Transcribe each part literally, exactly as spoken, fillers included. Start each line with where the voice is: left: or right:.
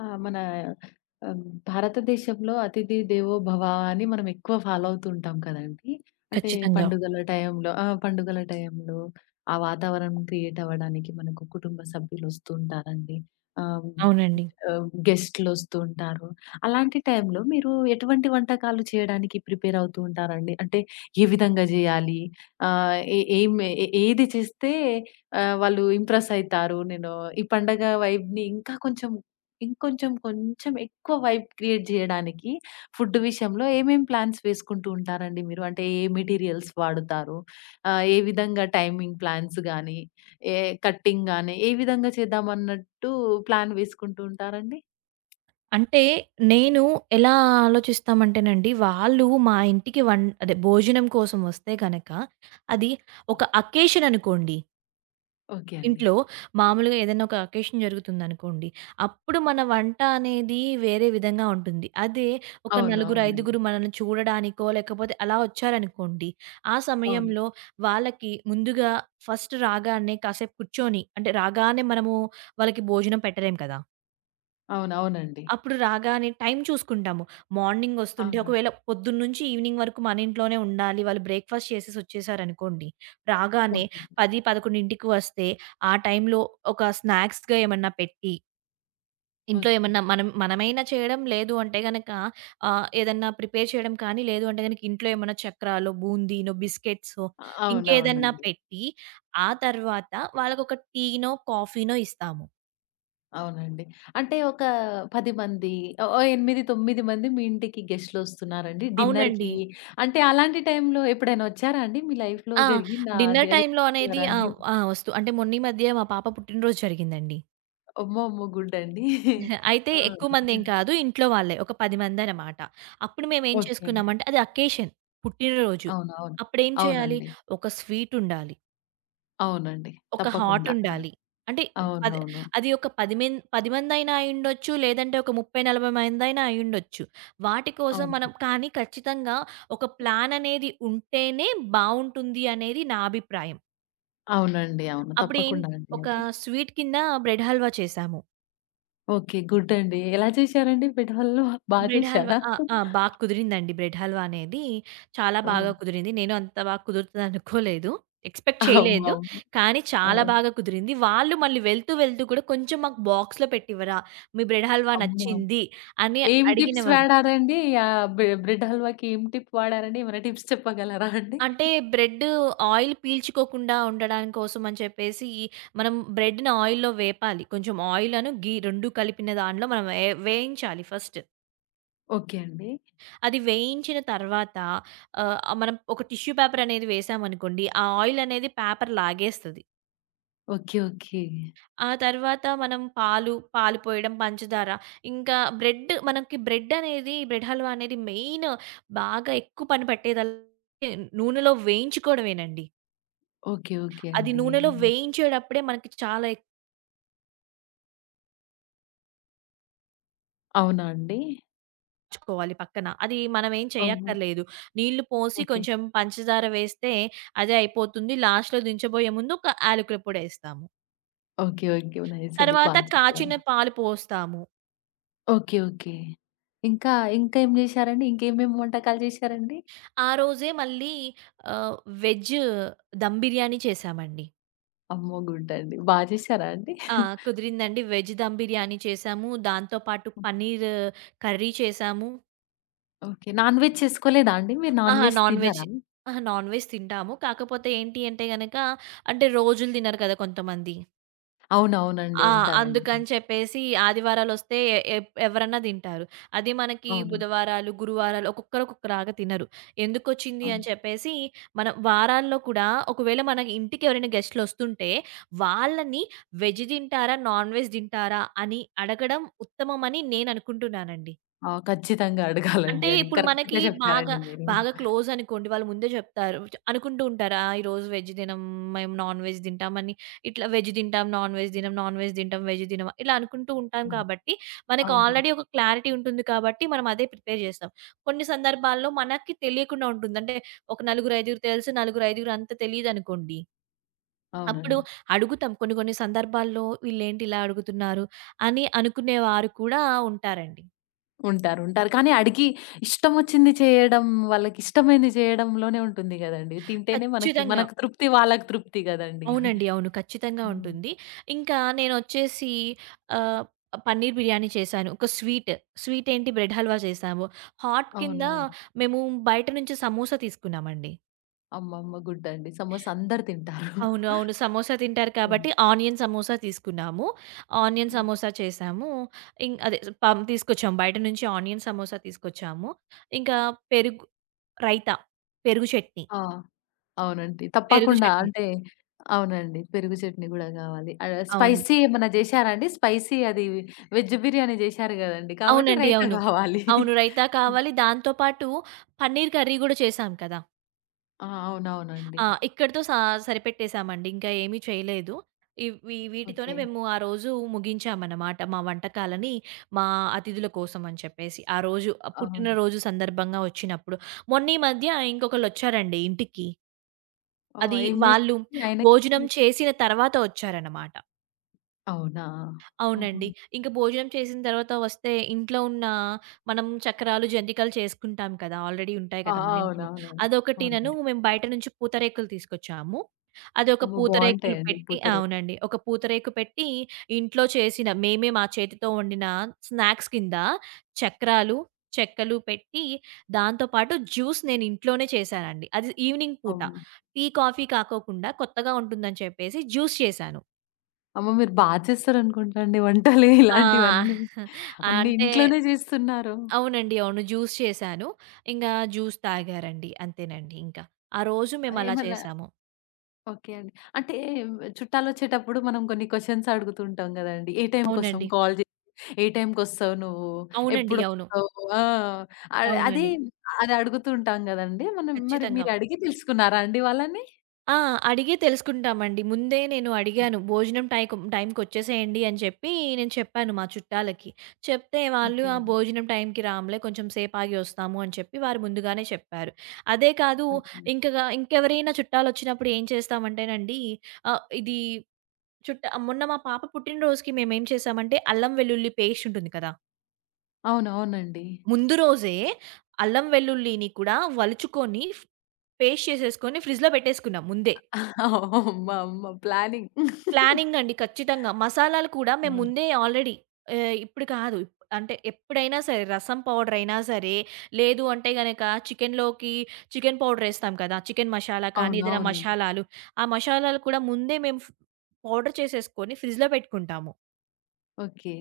left: ఆ! మన ఆహ్, భారతదేశంలో అతిథి దేవో భవ అని మనం ఎక్కువ ఫాలో అవుతూ ఉంటాం కదండీ! అంటే
right: ఖచ్చితంగా.
left: పండుగల టైంలో ఆ! పండుగల టైంలో ఆ వాతావరణం క్రియేట్ అవ్వడానికి మనకు కుటుంబ సభ్యులొస్తూ ఉంటారండి. ఆహ్
right: అవునండి.
left: ఆహ్, గెస్ట్‌లొస్తూ ఉంటారు. అలాంటి టైంలో మీరు ఎటువంటి వంటకాలు చేయడానికి ప్రిపేర్ అవుతూ ఉంటారండి? అంటే ఏ విధంగా జేయాలి? ఆహ్, ఏ ఏం ఏ ఏది చేస్తే ఆహ్, వాళ్ళు ఇంప్రెస్ అయితారు. నేను ఈ పండగ వైబ్‌ని ఇంకా కొంచెం ఇంకొంచెం కొంచెం ఎక్కువ వైబ్ క్రియేట్ జేయడానికి ఫుడ్ విషయంలో ఏమేం ప్లాన్స్ వేసుకుంటూ ఉంటారండి మీరు? అంటే ఏ మెటీరియల్స్ వాడుతారు? ఆహ్, ఏ విధంగా టైమింగ్ ప్లాన్స్ గాని ఏ కట్టింగ్ గాని, ఏ విధంగా చేద్దామన్నట్టు ప్లాన్ వేసుకుంటూ ఉంటారండి?
right: అంటే నేను ఎలా ఆలోచిస్తామంటేనండి, వాళ్ళు మా ఇంటికి వం అదే భోజనం కోసం వస్తే గనక, అది ఒక అకేషన్ అనుకోండి.
left: ఓకే అండి.
right: ఇంట్లో మామూలుగా ఏదైనా ఒక అకేషన్ జరుగుతుందనుకోండి, అప్పుడు మన వంట అనేది వేరే విధంగా ఉంటుంది. అదే ఒక
left: అవును.
right: నలుగురు,
left: అవునండి.
right: ఐదుగురు మనల్ని చూడడానికో, లేకపోతే అలా వచ్చారనుకోండి, ఆ
left: అవును.
right: సమయంలో వాళ్ళకి ముందుగా ఫస్ట్ రాగానే కాసేపు కూర్చొని అంటే రాగానే మనము వాళ్ళకి భోజనం పెట్టలేం కదా!
left: అవును. అవునండి.
right: అప్పుడు రాగానే టైం చూసుకుంటాము. మార్నింగ్ వస్తుంటే
left: అవునా?
right: ఒకవేళ పొద్దున్నుంచి ఈవినింగ్ వరకు మన ఇంట్లోనే ఉండాలి. వాళ్ళు బ్రేక్‌ఫాస్ట్ చేసేసొచ్చేసారనుకోండి. రాగానే
left: ఓకే అండి.
right: పది, 11కి వస్తే ఆ టైంలో ఒక స్నాక్స్‌గా ఏమన్నా పెట్టి, ఇంట్లో
left: ఓకే.
right: ఏమన్నా మనం మనమైనా చేయడం లేదు అంటే గనక ఆహ్, ఏదన్నా ప్రిపేర్ చేయడం కానీ, లేదు అంటే గనక ఇంట్లో ఏమన్నా చక్రాలో, బూందీనో, బిస్కెట్సో ఇంకేదన్నా
left: అవునవునండి.
right: పెట్టి, ఆ తర్వాత వాళ్ళకొక టీనో, కాఫీనో ఇస్తాము.
left: అవునండి. అంటే ఒక పది మంది, ఓ ఓ ఎనిమిది, తొమ్మిది మంది మీ ఇంటికి గెస్ట్‌లొస్తున్నారండి డిన్నర్‌కి.
right: అవునండి.
left: అంటే అలాంటి టైంలో ఎప్పుడైనా వచ్చారా అండి? మీ లైఫ్‌లో
right: ఆ!
left: జరిగిందా
right: డిన్నర్
left: అది? అది
right: టైమ్‌లో అనేది
left: చెప్పగలరా
right: ఆ!
left: అండి?
right: ఆ! వస్తూ అంటే మొన్న ఈ మధ్య మా పాప పుట్టినరోజు జరిగిందండి.
left: అమ్మో! అమ్మో! గుడ్ అండి.
right: అయితే
left: ఆ!
right: ఎక్కువ మందేం కాదు. ఇంట్లో వాళ్ళే ఒక పది మందనమాట. అప్పుడు మేమేం
left: ఓకే అండి.
right: చేసుకున్నామంటే అది అకేషన్ పుట్టినరోజు.
left: అవునవును.
right: అప్పుడేం చేయాలి?
left: అవునండి.
right: ఒక స్వీట్ ఉండాలి.
left: అవునండి.
right: ఒక హాట్
left: తప్పకుండా.
right: ఉండాలి. అంటే పది
left: అవునవును.
right: అది ఒక పది మెన్ పది మందైనా అయ్యుండొచ్చు. లేదంటే ఒక ముప్పై, నలభై మందైనా అయ్యుండొచ్చు. వాటి కోసం మనం
left: అవునండి.
right: కానీ ఖచ్చితంగా ఒక ప్లాన్ అనేది ఉంటేనే బావుంటుంది అనేది నా అభిప్రాయం.
left: అవునండి. అవును.
right: అప్పుడేం
left: తప్పకుండా అండి
right: ఒక
left: అది.
right: స్వీట్ కింద బ్రెడ్ హల్వా చేశాము.
left: ఓకే. గుడ్ అండి. ఎలా చేశారండి పిఠాలు? బా
right: బ్రెడ్ హల్వా
left: చేశారా?
right: ఆ! ఆ! బా కుదిరిందండి. బ్రెడ్ హల్వా అనేది చాలా బాగా
left: హ్మ్.
right: కుదిరింది. నేను అంత బాగా కుదురుతదనుకోలేదు. ఎక్స్‌పెక్ట్ చేయలేదు.
left: అమ్మమ్మ!
right: కానీ చాలా
left: అవును.
right: బాగా కుదిరింది. వాళ్ళు మళ్ళీ వెళ్తూ, వెళ్తూ కూడా కొంచెం మాకు బాక్స్‌లో పెట్టివ్వరా? మీ బ్రెడ్ హల్వా
left: అమ్మో!
right: నచ్చింది అని
left: ఏం టిప్స్
right: అడిగినవారు.
left: వాడారండి? ఆహ్, బ్రె బ్రెడ్ హల్వాకి ఏం టిప్ వాడారండి? ఏమైనా టిప్స్ చెప్పగలరా అండి?
right: అంటే బ్రెడ్ ఆయిల్ పీల్చుకోకుండా ఉండడానికి కోసం అని చెప్పేసి, మనం బ్రెడ్‌ని ఆయిల్‌లో వేపాలి. కొంచెం ఆయిల్ అను, ఘీ టూ కలిపిన దాంట్లో మనం వే వేయించాలి ఫస్ట్.
left: ఓకే అండి.
right: అది వేయించిన తర్వాత ఆహ్, మనం ఒక టిష్యూ పేపర్ అనేది వేసామనుకోండి, ఆ ఆయిల్ అనేది పేపర్ లాగేస్తది.
left: ఓకే. ఓకే.
right: ఆ తర్వాత మనం పాలు, పాలు పోయడం, పంచదార ఇంకా బ్రెడ్ మనకి బ్రెడ్ అనేది బ్రెడ్ హల్వా అనేది మెయిన్ బాగా ఎక్కువ పని పట్టేదల్ నూనెలో వేయించుకోవడమేనండి.
left: ఓకే. ఓకే
right: అది
left: అండి.
right: నూనెలో వేయించేటప్పుడే మనకి చాలా
left: అవునా అండి?
right: ఎక్కించుకోవాలి పక్కన. అది మనం ఏం
left: ఓహో!
right: చేయక్కర్లేదు. నీళ్లు పోసి
left: ఓకే.
right: కొంచెం పంచదార వేస్తే అదే అయిపోతుంది. లాస్ట్‌లో దించబోయే ముందు ఒక యాలకుల పొడేస్తాము.
left: ఓకే. ఓకే. నైస్ అండి. బా
right: తర్వాత
left: చెప్పారు.
right: కాచిన పాలు పోస్తాము.
left: ఓకే. ఓకే. ఇంకా, ఇంకా ఏం జేశారండి? ఇంకేమేం వంటకాలు జేశారండి?
right: ఆ రోజే మళ్ళీ ఆహ్, వెజ్ దమ్ బిర్యానీ చేశామండి.
left: అమ్మో! గుడ్ అండి. బా చేశారా అండి?
right: ఆ! కుదిరిందండి. వెజ్ దమ్ బిర్యానీ చేశాము. దాంతో పాటు పన్నీర్ కర్రీ చేశాము.
left: ఓకే. నాన్ వెజ్ చేసుకోలేదా అండి? మీరు నాన్
right: అహా!
left: వెజ్
right: నాన్ వెజ్
left: తినరా?
right: అహా! నాన్ వెజ్ తింటాము. కాకపోతే ఏంటి అంటే గనక అంటే రోజులు తినరు కదా కొంతమంది.
left: అవునవునండి.
right: ఆ!
left: ఉంటారండి.
right: అందుకని చెప్పేసి ఆదివారాలొస్తే ఎప్ ఎవరన్నా తింటారు. అది మనకి
left: అవునండి.
right: బుధవారాలు, గురువారాలు ఒక్కొక్కరు ఒక్కొక్కలాగా తినరు. ఎందుకొచ్చింది
left: అవును.
right: అని చెప్పేసి మనం వారాల్లో కూడా ఒకవేళ మన ఇంటికి ఎవరైనా గెస్ట్‌లొస్తుంటే వాళ్ళని వెజ్ తింటారా? నాన్ వెజ్ తింటారా? అని అడగడం ఉత్తమమని నేననుకుంటున్నానండి.
left: ఆ! ఖచ్చితంగా అడగాలండి.
right: అంటే
left: అది
right: ఇప్పుడు మనకి
left: కరెక్ట్‌గా
right: బాగా,
left: చెప్పారండి మీరు.
right: బాగా క్లోజ్ అనుకోండి. వాళ్ళు ముందే చెప్తారు. చ అనుకుంటూ ఉంటారు. ఆ! ఈరోజు వెజ్ తినం, మేము నాన్ వెజ్ తింటామని. ఇట్లా వెజ్ తింటాం, నాన్ వెజ్ తినం, నాన్ వెజ్ తింటాం, వెజ్ తినం ఇలా అనుకుంటూ ఉంటాం
left: హ్మ్.
right: కాబట్టి, మనకు
left: అవునండి.
right: ఆల్రెడీ ఒక క్లారిటీ ఉంటుంది కాబట్టి, మనం అదే ప్రిపేర్ చేస్తాం. కొన్ని సందర్భాల్లో మనకి తెలియకుండా ఉంటుంది. అంటే ఒక నలుగురు, ఐదుగురు తెలుసు. నలుగురు, ఐదుగురు అంత తెలీదనుకోండి. అప్పుడు
left: అవునండి.
right: అడుగుతాం. కొన్ని కొన్ని సందర్భాల్లో వీళ్ళేంటి ఇలా అడుగుతున్నారు అని అనుకునేవారు కూడా ఉంటారండి.
left: ఉంటారు. ఉంటారు. కానీ అడిగి ఇష్టమొచ్చింది చేయడం, వాళ్ళకిష్టమైంది చేయడంలోనే ఉంటుంది గదండీ. తింటేనే మనకి
right: ఖచ్చితంగా.
left: మనకు తృప్తి, వాళ్ళకి తృప్తి గదండీ.
right: అవునండి. అవును. ఖచ్చితంగా
left: హ్మ్.
right: ఉంటుంది. ఇంకా నేనొచ్చేసి ఆహ్, పన్నీర్ బిర్యానీ చేశాను. ఒక స్వీట్, స్వీట్ ఏంటి బ్రెడ్ హల్వా చేశాము. హాట్ కింద
left: అవునవును.
right: మేము బయట నుంచి సమోసా తీసుకున్నామండి.
left: అమ్మమ్మ గుడ్డండి. సమోసా అందరు తింటారు.
right: అవును. అవును. సమోసా తింటారు
left: హ్మ్.
right: కాబట్టి ఆనియన్ సమోసా తీసుకున్నాము. ఆనియన్
left: హ్మ్.
right: సమోసా చేశాము. ఇం అదే పం తీసుకొచ్చాము. బయట నుంచి ఆనియన్ సమోసా తీసుకొచ్చాము. ఇంకా పెరుగు రైతా, పెరుగు చట్నీ,
left: ఆ! అవునండి.
right: పెరుగు
left: తప్పకుండా
right: చట్నీ.
left: అంటే అవునండి. పెరుగు చట్నీ గూడా గావాలి. ఆహ్,
right: అవును.
left: స్పైసీ ఏమన్నా జేశారా అండి? స్పైసీ అది వెజ్ బిర్యానీ జేశారు గదండీ! కాబట్టి
right: అవునండి.
left: రైతా
right: అవును.
left: గావాలి.
right: అవును. రైతా
left: హ్మ్.
right: కావాలి. దాంతో పాటు పన్నీర్ కర్రీ గూడా చేశాం కదా!
left: ఆ! అవునవునండి.
right: ఆ! ఇక్కడితో సా సరిపెట్టేసామండి. ఇంకా ఏమీ చేయలేదు. ఇవి వీటితోనే
left: ఓకే.
right: మేము ఆ రోజు ముగించామన్నమాట. మా వంటకాలని మా అతిథుల కోసం అని చెప్పేసి. ఆ రోజు ఆ
left: అవును.
right: పుట్టినరోజు సందర్భంగా వచ్చినప్పుడు. మొన్న ఈ మధ్య ఇంకొకళ్ళొచ్చారండి ఇంటికి.
left: ఆ!
right: అది
left: ఏం
right: వాళ్ళు
left: జేశారండి ఆయన?
right: భోజనం చేసిన తర్వాత వచ్చారన్నమాట.
left: అవునా! ఆహా!
right: అవునండి. ఇంక భోజనం చేసిన తర్వాత వస్తే ఇంట్లో ఉన్న మనం చక్రాలు, జంతికలు చేసుకుంటాం కదా! ఆల్రెడీ ఉంటాయి
left: ఆ!
right: కదా మన ఇంట్లో.
left: అవునవునండి.
right: అదొకటినను
left: అవునండి.
right: మేము బయట నుంచి పూతరేకులు తీసుకొచ్చాము. అదొక
left: అమ్మో!
right: పూతరేకులు
left: బావుంటాయండి
right: పెట్టి
left: పూతరేకులు.
right: అవునండి. ఒక పూతరేకు పెట్టి ఇంట్లో చేసిన మేమే మా చేతితో వండిన స్నాక్స్ కింద చక్రాలు, చెక్కలు పెట్టి దాంతో పాటు జ్యూస్ నేను ఇంట్లోనే చేశానండి. అది ఈవినింగ్ పూట.
left: అవును.
right: టీ, కాఫీ కాకోకుండా కొత్తగా ఉంటుందని చెప్పేసి జ్యూస్ చేశాను.
left: అమ్మో! మీరు బా చేస్తారనుకుంటా అండి వంటలు
right: ఆ!
left: ఇలాంటివన్నీ. అన్నీ
right: అంటే
left: ఇంట్లోనే జేస్తున్నారు.
right: అవునండి. అవును. జ్యూస్ చేశాను. ఇంగా జ్యూస్ తాగారండి. అంతేనండి ఇంకా. ఆ రోజు
left: హ్మ్.
right: మేమలా
left: ఏమన్నా
right: చేశాము.
left: ఓకే అండి. అంటే చుట్టాలొచ్చేటప్పుడు మనం కొన్ని క్వెషన్స్ అడుగుతుంటాం గదండీ! ఏ టైంకొస్తాం
right: అవునండి.
left: కాల్ జే ఏ టైంకొస్తావు నువ్వు?
right: అవునండి. అవును.
left: ఎప్పుడొస్తావు? ఆ! అద్ అది
right: అవునండి.
left: అది అడుగుతూ ఉంటాం గదండీ! మనం మరి
right: ఖచ్చితంగా.
left: మీరడిగి తెలుసుకున్నారా అండి వాళ్ళని?
right: ఆ! అడిగే తెలుసుకుంటామండి. ముందే నేను అడిగాను. భోజనం టైకు టైంకొచ్చేసేయండి అని చెప్పి నేను చెప్పాను మా చుట్టాలకి. చెప్తే వాళ్ళు
left: ఓకే
right: ఆ!
left: అండి.
right: భోజనం టైంకి రాములే కొంచెం సేపాగి వస్తాము అని చెప్పి వారు ముందుగానే చెప్పారు. అదే కాదు
left: ఓకే.
right: ఇంకగా ఇంకెవరైనా చుట్టాలొచ్చినప్పుడు ఏం చేస్తామంటేనండి ఆహ్, ఇది చుట్ట మొన్న మా పాప పుట్టినరోజుకి మేమేం చేశామంటే, అల్లం వెల్లుల్లి పేస్ట్ ఉంటుంది కదా!
left: అవునవునండి.
right: ముందు రోజే అల్లం వెల్లుల్లిని కూడా వలుచుకొని ఫ్ పేస్ట్ చేసేసుకొని ఫ్రిడ్జ్‌లో పెట్టేసుకున్నాం ముందే.
left: అమ్మ! అమ్మ! ప్లానింగ్.
right: ప్లానింగ్ అండి ఖచ్చితంగా. మసాలాలు కూడా మేము
left: అవును.
right: ముందే ఆల్రెడీ ఆహ్, ఇప్పుడు కాదు. ఇప్- అంటే ఎప్పుడైనా సరే రసం పౌడర్ అయినా సరే, లేదు అంటే గనక చికెన్‌లోకి చికెన్ పౌడర్ ఏస్తాం కదా! చికెన్ మషాలా కానీ,
left: అవును.
right: ఏదైనా
left: అవునండి.
right: మషాలాలు. ఆ మషాలాలు కూడా ముందే మేము ఫ్ పౌడర్ చేసేసుకొని ఫ్రిడ్జ్‌లో పెట్టుకుంటాము.
left: ఓకే.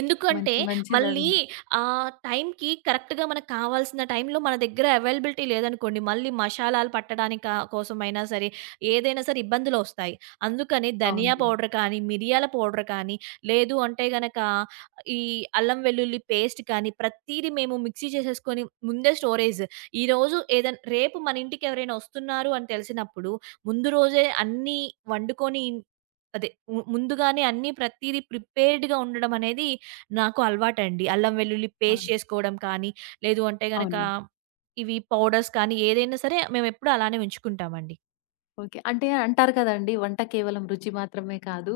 right: ఎందుకంటే
left: మంచి
right: మళ్ళీ
left: మంచిదండి.
right: ఆ టైంకి కరెక్ట్‌గా మనకు కావాల్సిన టైంలో మన దగ్గర అవైలబిలిటీ లేదనుకోండి, మళ్ళీ మషాలాలు పట్టడానిక కోసమైనా సరే, ఏదైనా సరే ఇబ్బందులొస్తాయి. అందుకని ధనియా
left: అవునవును.
right: పౌడర్ కానీ, మిరియాల పౌడర్ కానీ, లేదు అంటే గనక ఈ అల్లం వెల్లుల్లి పేస్ట్ కానీ, ప్రతీది మేము మిక్సీ చేసేసుకొని ముందే స్టోరేజ్ ఈరోజు ఏదన్ రేపు మన ఇంటికి ఎవరైనా ఒస్తున్నారు అని తెలిసినప్పుడు, ముందు రోజే అన్నీ వండుకొని అదే ము ముందుగానే అన్నీ ప్రతీదీ ప్రిపేర్డ్‌గా ఉండడం అనేది నాకు అలవాటండి. అల్లం, వెల్లుల్లి
left: ఆ!
right: పేస్ట్ చేసుకోవడం కానీ, లేదు అంటే గనక
left: అవునండి.
right: ఇవి పౌడర్స్ కానీ ఏదైనా సరే మేమెప్పుడూ అలానే ఉంచుకుంటామండి.
left: ఓకే. అంటే అంటారు కదండీ! వంట కేవలం రుచి మాత్రమే కాదు.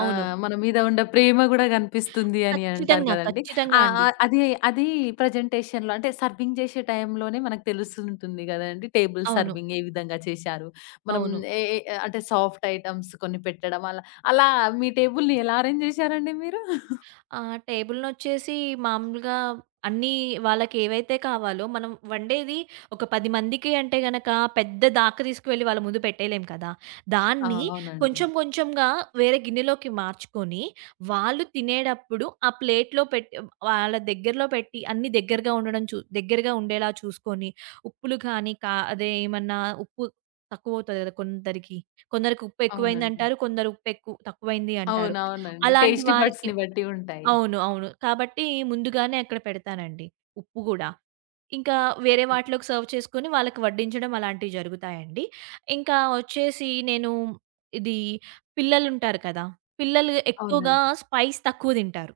right: అవును.
left: ఆహ్, మన మీద ఉన్న ప్రేమ గూడా గనిపిస్తుంది అని అంటారు
right: ఖచ్చితంగా.
left: కదండీ!
right: ఖచ్చితంగా
left: ఆహ్,
right: అండి.
left: ఆహ్, అది అది ప్రజెంటేషన్‌లో అంటే సర్వింగ్ జేసే టైంలోనే మనకు తెలుస్తుంటుంది గదండీ! టేబుల్
right: అవును.
left: సర్వింగ్ ఏ విధంగా చేశారు? మనం
right: అవును.
left: ఏ ఏ అంటే సాఫ్ట్ ఐటెమ్స్ కొన్ని పెట్టడం అలా, అలా మీ టేబుల్‌ని ఎలా అరేంజ్ జేశారండి మీరు?
right: ఆ! టేబుల్‌నొచ్చేసి మామూలుగా అన్నీ వాళ్ళకేవైతే కావాలో మనం వండేది ఒక పది మందికి అంటే గనక పెద్ద దాక తీసుకువెళ్ళి వాళ్ళ ముందు పెట్టేయలేం కదా!
left: ఆ!
right: దాన్ని
left: అవునండి.
right: కొంచెం కొంచెంగా వేరే గిన్నెలోకి మార్చుకొని, వాళ్ళు తినేటప్పుడు ఆ ప్లేట్‌లో పెట్టి వాళ్ళ దగ్గరలో పెట్టి అన్నీ దగ్గరగా ఉండడం చూ దగ్గరగా ఉండేలా చూసుకొని, ఉప్పులు కానీ కా అదే ఏమన్నా ఉప్పు తక్కువవుతది కదా! కొందరికి. కొందరికి ఉప్పు
left: అవునండి.
right: ఎక్కువైందంటారు. కొందరు ఉప్పు ఎక్కువ తక్కువైంది అంటారు.
left: అవునవునండి.
right: అలాంటి
left: టేస్టీ
right: వారికి
left: బడ్స్‌ని బట్టి ఉంటాయి.
right: అవును. అవును. కాబట్టి ముందుగానే అక్కడ పెడతానండి ఉప్పు గూడా. ఇంకా వేరే వాటిలోకి సర్వ్ చేసుకొని వాళ్ళకి వడ్డించడం అలాంటివి జరుగుతాయండి. ఇంకా వచ్చేసి నేను ఇది పిల్లలుంటారు కదా! పిల్లలు ఎక్కువగా
left: అవునండి.
right: స్పైస్ తక్కువ తింటారు.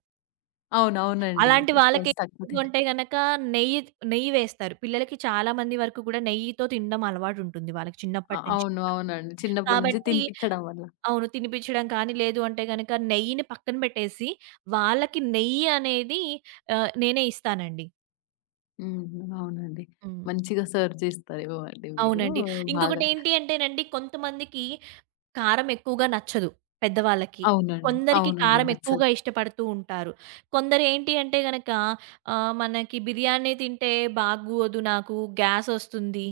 left: అవునవునండి.
right: అలాంటి వాళ్ళకి
left: స్పైస్ తక్కువ
right: లేదు
left: తిన్
right: అంటే గనక నెయ్యి నెయ్యి వేస్తారు. పిల్లలకి చాలా మంది వరకు కూడా నెయ్యితో తినడం అలవాటుంటుంది వాళ్ళకి
left: అ
right: చిన్నప్పటి నుంచి
left: అవును.
right: కూడా.
left: అవునండి. చిన్నప్పటి నుంచి
right: కాబట్టి
left: తినిపిచ్చడం వల్ల.
right: అవును. తినిపించడం కానీ, లేదు అంటే గనక నెయ్యిని పక్కన పెట్టేసి, వాళ్ళకి నెయ్యి అనేది ఆహ్, నేనే ఇస్తానండి.
left: హ్మ్. అవునండి.
right: హ్మ్.
left: మంచిగా సర్వ్ చేస్తారేమో అండి మీరు
right: అవునండి.
left: బాగా.
right: ఇంకొకటేంటి అంటేనండి, కొంతమందికి కారం ఎక్కువగా నచ్చదు పెద్దవాళ్ళకి.
left: అవునండి.
right: కొందరికి
left: అవునండి.
right: కారం
left: నచ్చదు.
right: ఎక్కువగా ఇష్టపడుతూ ఉంటారు. కొందరేంటి అంటే గనక ఆహ్, మనకి బిర్యానీ తింటే బాగోదు నాకు, గ్యాసొస్తుంది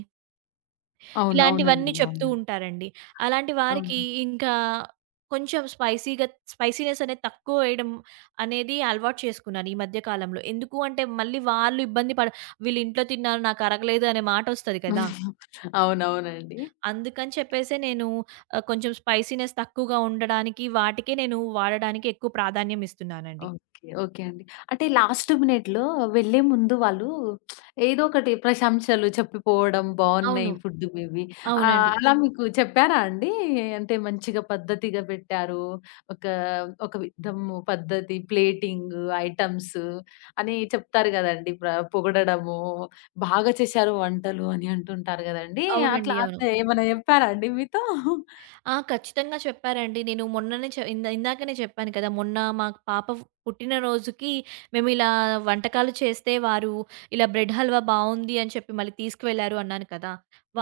left: అవును.
right: ఇలాంటివన్నీ
left: అవునండి.
right: చెప్తూ
left: అవును.
right: ఉంటారండి. అలాంటి వారికి
left: అవును.
right: ఇంకా కొంచెం స్పైసీ‌గా స్పైసీనెస్ అనేది తక్కువ వేయడం అనేది అలవాటు చేసుకున్నాను ఈ మధ్య కాలంలో. ఎందుకు అంటే మళ్ళీ వాళ్ళు ఇబ్బంది పడ వీళ్ళు ఇంట్లో తిన్నారు నాకరగలేదు అనే మాటొస్తది కదా!
left: అవునవునండి.
right: అందుకని చెప్పేసే నేను ఆహ్, కొంచెం స్పైసీనెస్ తక్కువగా ఉండడానికి వాటికే నేను వాడడానికి ఎక్కువ ప్రాధాన్యం ఇస్తున్నానండి.
left: ఓకే. ఓకే అండి. అంటే లాస్ట్ మినిట్‌లో వెళ్ళే ముందు వాళ్ళు ఏదో ఒకటి ప్రశంసలు చెప్పిపోవడం
right: అవును.
left: బావున్నాయి ఫుడ్ మేబీ. ఆహ్,
right: అవునండి.
left: అలా అవును. మీకు చెప్పారా అండి? అంటే మంచిగా పద్ధతిగా పెట్టారు. ఒక, ఒక విధము పద్ధతి ప్లేటింగ్, ఐటెమ్స్ అని చెప్తారు గదండీ! ప్ర పొగడడము, బాగా చేశారు వంటలు అని అంటుంటారు గదండీ!
right: అవునండి.
left: అట్లా
right: అవును.
left: అట్లా ఏమన్నా చెప్పారా అండి మీతో?
right: ఆ! ఖచ్చితంగా చెప్పారండి. నేను మొన్ననే చె ఇంద ఇందాకనే చెప్పాను కదా! మొన్న మాకు పాప పుట్టినరోజుకి మేమిలా వంటకాలు చేస్తే వారు ఇలా బ్రెడ్ హల్వా బావుంది అని చెప్పి మళ్ళీ తీసుకువెళ్లారు అన్నాను కదా!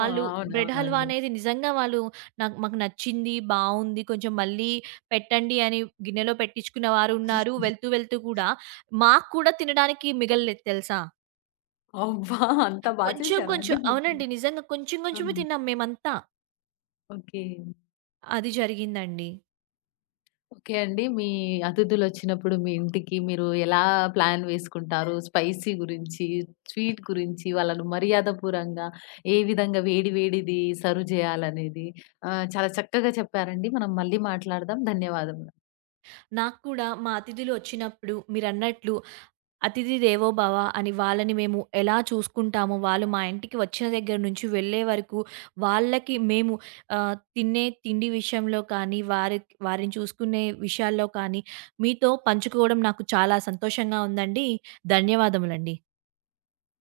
left: ఆ!
right: బ్రెడ్ హల్వా
left: అవునవునండి.
right: అనేది నిజంగా వాళ్ళు నాకు మాకు నచ్చింది, బావుంది కొంచెం మళ్ళీ పెట్టండి అని గిన్నెలో పెట్టించుకున్న వారున్నారు. వెళ్తూ వెళ్తూ కూడా మాకు కూడా తినడానికి మిగలలేదు తెలుసా?
left: అబ్బా! అంత బా
right: కొంచెం
left: చేశారా
right: కొంచెం
left: అండి మీరు?
right: అవునండి. నిజంగా కొంచెం
left: ఆ!
right: కొంచెమే తిన్నాం మేమంతా.
left: ఓకే.
right: అది జరిగిందండి.
left: ఓకే అండి. మీ అతిథులొచ్చినప్పుడు మీ ఇంటికి మీరు ఎలా ప్లాన్ వేసుకుంటారు? స్పైసీ గురించి, స్వీట్ గురించి, వాళ్ళను మర్యాదపూర్వంగా ఏ విధంగా వేడి వేడిది సర్వ్ చేయాలనేది ఆహ్, చాలా చక్కగా చెప్పారండి. మనం మళ్ళీ మాట్లాడదాం. ధన్యవాదములు.
right: నాకు కూడా మా అతిథులు వచ్చినప్పుడు మీరన్నట్లు అతిథి దేవో భవ అని వాళ్ళని మేము ఎలా చూసుకుంటామో, వాళ్ళు మా ఇంటికి వచ్చిన దగ్గర నుంచి వెళ్ళే వరకు వాళ్ళకి మేము ఆహ్, తినే తిండి విషయంలో కానీ, వారి వారిని చూసుకునే విషయాల్లో కానీ మీతో పంచుకోవడం నాకు చాలా సంతోషంగా ఉందండి. ధన్యవాదములండి.